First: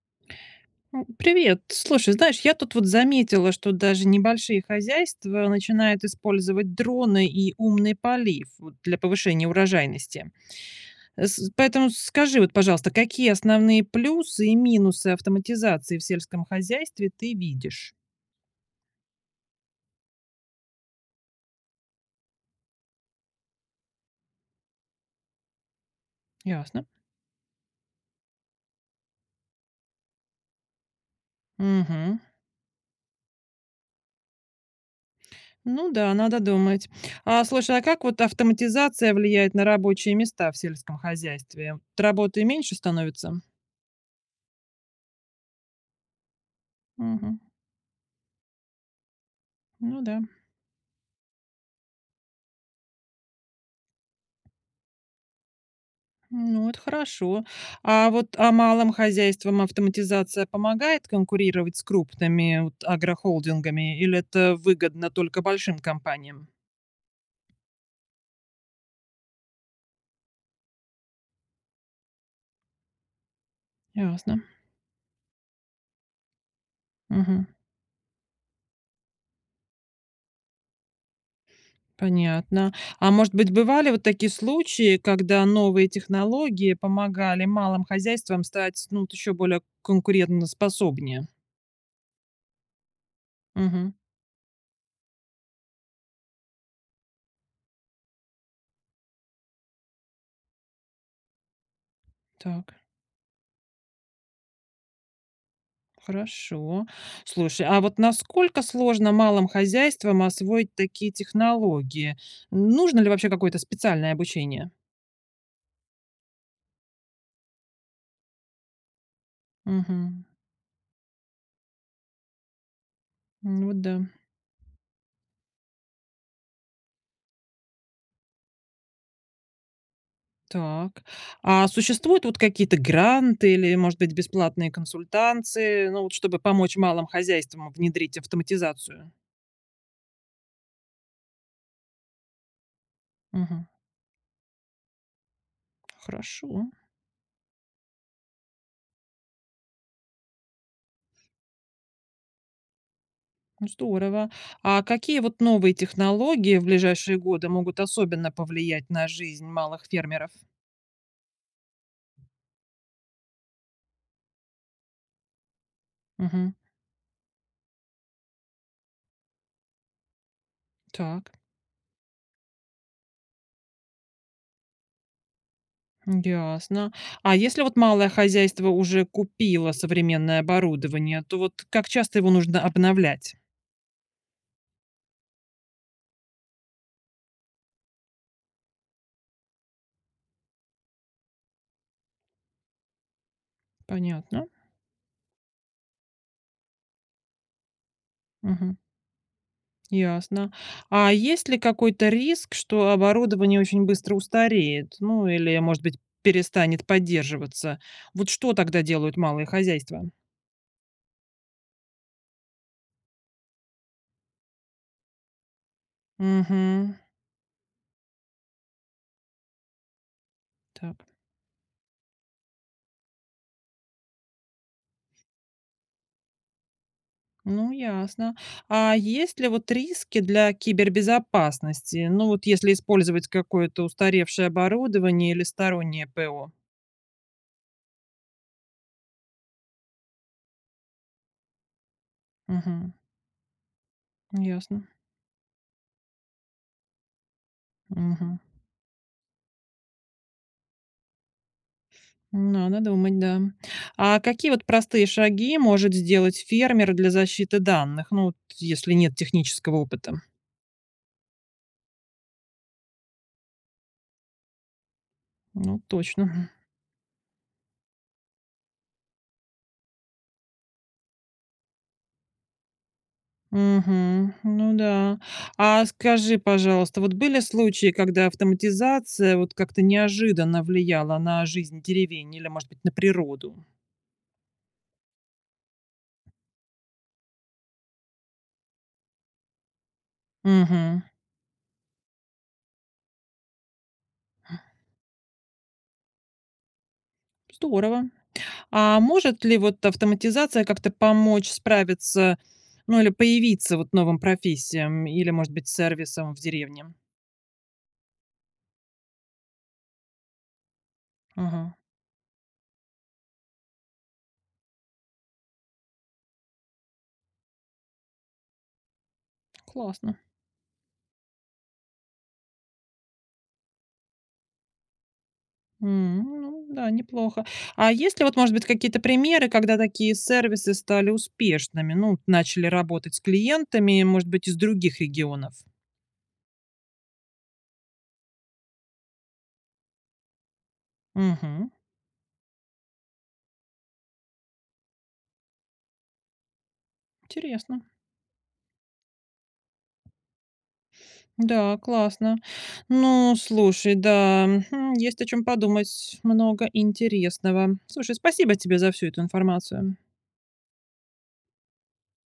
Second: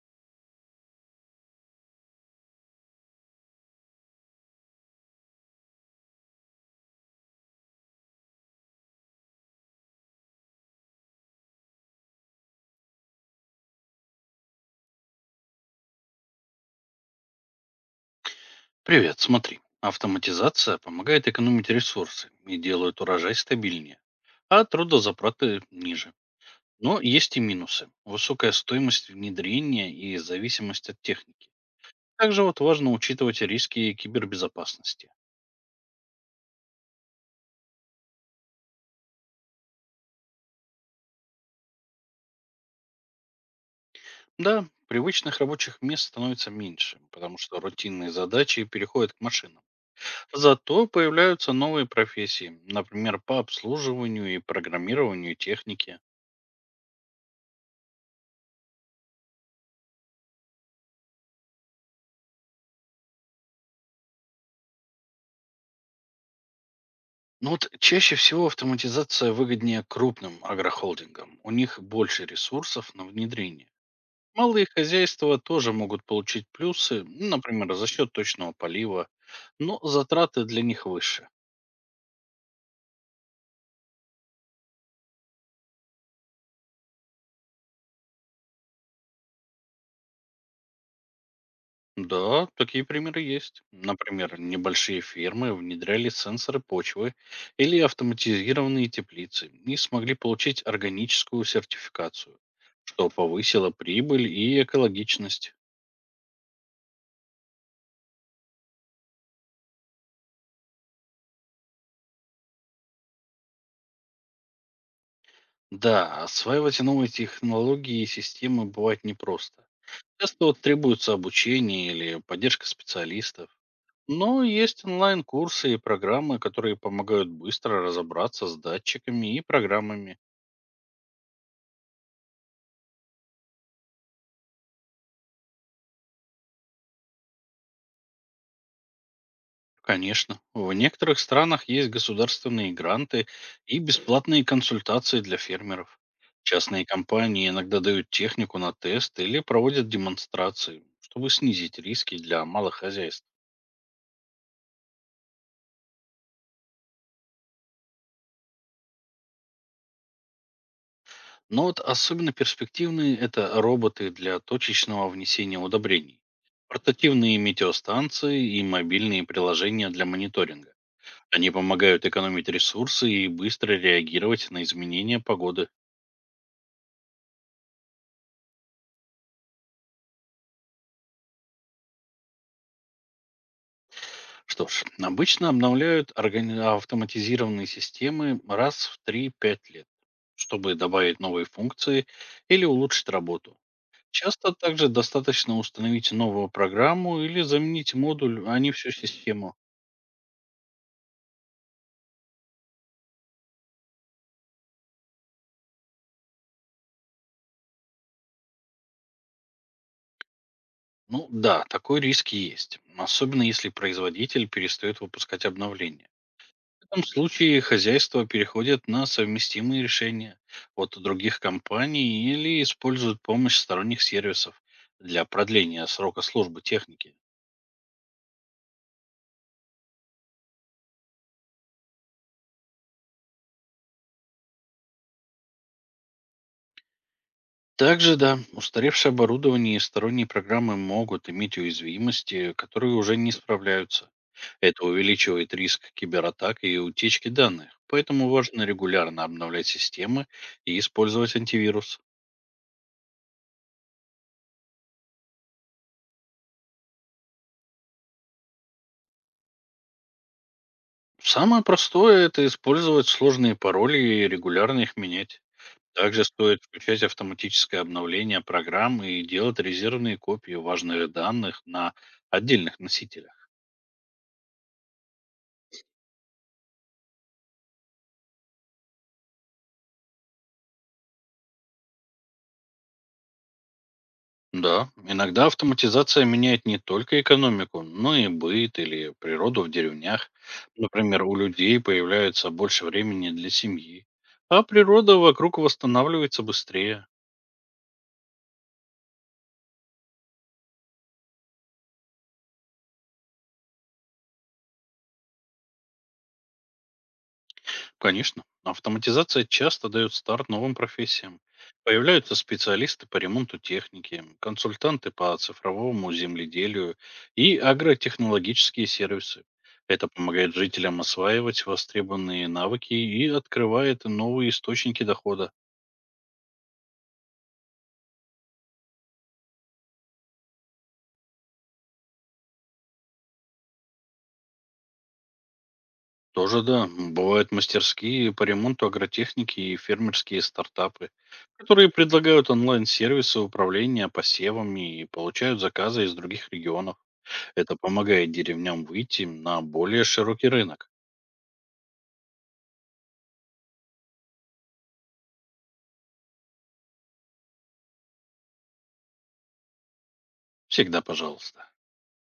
Привет. Слушай, знаешь, я тут вот заметила, что даже небольшие хозяйства начинают использовать дроны и умный полив вот, для повышения урожайности. Поэтому скажи вот, пожалуйста, какие основные плюсы и минусы автоматизации в сельском хозяйстве ты видишь? Привет, смотри. Автоматизация помогает экономить ресурсы и делает урожай стабильнее, а трудозатраты ниже. Ясно. Но есть и минусы. Высокая стоимость внедрения и зависимость от техники. Мгм. Также вот важно учитывать риски кибербезопасности. Ну да, надо думать. А слушай, а как вот автоматизация влияет на рабочие места в сельском хозяйстве? Вот работы меньше становится? Да, привычных рабочих мест становится меньше, потому Мгм. что рутинные задачи переходят к машинам. Ну да. Зато появляются новые профессии, например, по обслуживанию и программированию техники. Ну, это хорошо. А вот, а малым хозяйствам автоматизация помогает конкурировать с крупными вот агрохолдингами или это выгодно только большим компаниям? Ну вот чаще всего автоматизация выгоднее крупным агрохолдингам. У них больше ресурсов на внедрение. Ясно. Малые хозяйства тоже могут получить плюсы, ну, Мгм. например, за счет точного полива, но затраты для них выше. Понятно. А может быть, бывали вот такие случаи, когда новые технологии помогали малым хозяйствам стать, ну, вот еще более конкурентоспособнее? Да, такие примеры есть. Мгм. Например, небольшие фермы внедряли сенсоры почвы или автоматизированные теплицы и смогли получить органическую сертификацию, Так. что повысило прибыль и экологичность. Хорошо. Слушай, а вот насколько сложно малым хозяйствам освоить такие технологии? Нужно ли вообще какое-то специальное обучение? Да, осваивать новые технологии и системы бывает непросто. Мгм. Часто вот требуется обучение или поддержка специалистов. Ну вот да. Но есть онлайн-курсы и программы, которые помогают быстро разобраться с датчиками и программами. Так. А существуют вот какие-то гранты или, может быть, бесплатные консультанции, ну вот чтобы помочь малым хозяйствам внедрить автоматизацию? Конечно, в некоторых странах есть государственные гранты Мгм. и бесплатные консультации для фермеров. Хорошо. Частные компании иногда дают технику на тест или проводят демонстрации, чтобы снизить риски для малых хозяйств. Ну, здорово. А какие вот новые технологии в ближайшие годы могут особенно повлиять на жизнь малых фермеров? Но вот особенно перспективные — это роботы для точечного внесения удобрений, Мгм. портативные метеостанции и мобильные приложения для мониторинга. Так. Они помогают экономить ресурсы и быстро реагировать на изменения погоды. Ясно. А если вот малое хозяйство уже купило современное оборудование, то вот как часто его нужно обновлять? Что ж, обычно обновляют автоматизированные системы раз в три-пять лет, чтобы добавить новые функции или улучшить работу. Понятно. Часто также достаточно установить новую программу или заменить модуль, а не Мгм. всю систему. Ясно. А есть ли какой-то риск, что оборудование очень быстро устареет? Ну, или, может быть, перестанет поддерживаться? Вот что тогда делают малые хозяйства? Ну да, такой риск есть, особенно если производитель перестает выпускать обновления. В Угу. этом случае хозяйство переходит на совместимые решения от Так. других компаний или используют помощь сторонних сервисов для продления срока службы техники. Ну, ясно. А есть ли вот риски для кибербезопасности? Ну, вот если использовать какое-то устаревшее оборудование или стороннее ПО? Также, да, устаревшее оборудование и сторонние программы могут иметь уязвимости, которые Мгм. уже не справляются. Ясно. Это увеличивает риск кибератак и утечки данных, поэтому Мгм. важно регулярно обновлять системы и использовать антивирус. Надо думать, да. А какие вот простые шаги может сделать фермер для защиты данных? Ну, вот если нет технического опыта. Самое простое — это использовать сложные пароли и регулярно их менять. Ну, Также точно. стоит включать автоматическое обновление программ и делать резервные копии важных данных на отдельных носителях. Мгм. Ну да. А скажи, пожалуйста, вот были случаи, когда автоматизация вот как-то неожиданно влияла на жизнь деревень или, может быть, на природу? Да, иногда автоматизация меняет не только экономику, но и быт или природу в деревнях. Мгм. Например, у людей появляется больше времени для семьи, а природа вокруг восстанавливается быстрее. Здорово. А может ли вот автоматизация как-то помочь справиться, ну или появиться вот новым профессиям или, может быть, сервисом в деревне? Конечно. Автоматизация часто дает старт новым профессиям. Ага. Появляются специалисты по ремонту техники, консультанты по цифровому земледелию и агротехнологические сервисы. Это Классно. помогает жителям осваивать востребованные навыки и открывает новые источники дохода. Ну да, неплохо. А есть ли вот, может быть, какие-то примеры, когда такие сервисы стали успешными? Ну, начали работать с клиентами, может быть, из других регионов? Тоже да, бывают мастерские по ремонту агротехники и фермерские стартапы, Мгм. которые предлагают онлайн-сервисы управления посевами и получают заказы из других регионов. Это Интересно. помогает деревням выйти на более широкий рынок. Да, классно. Ну, слушай, да, есть о чем подумать. Много интересного. Слушай, спасибо тебе за всю эту информацию. Всегда пожалуйста.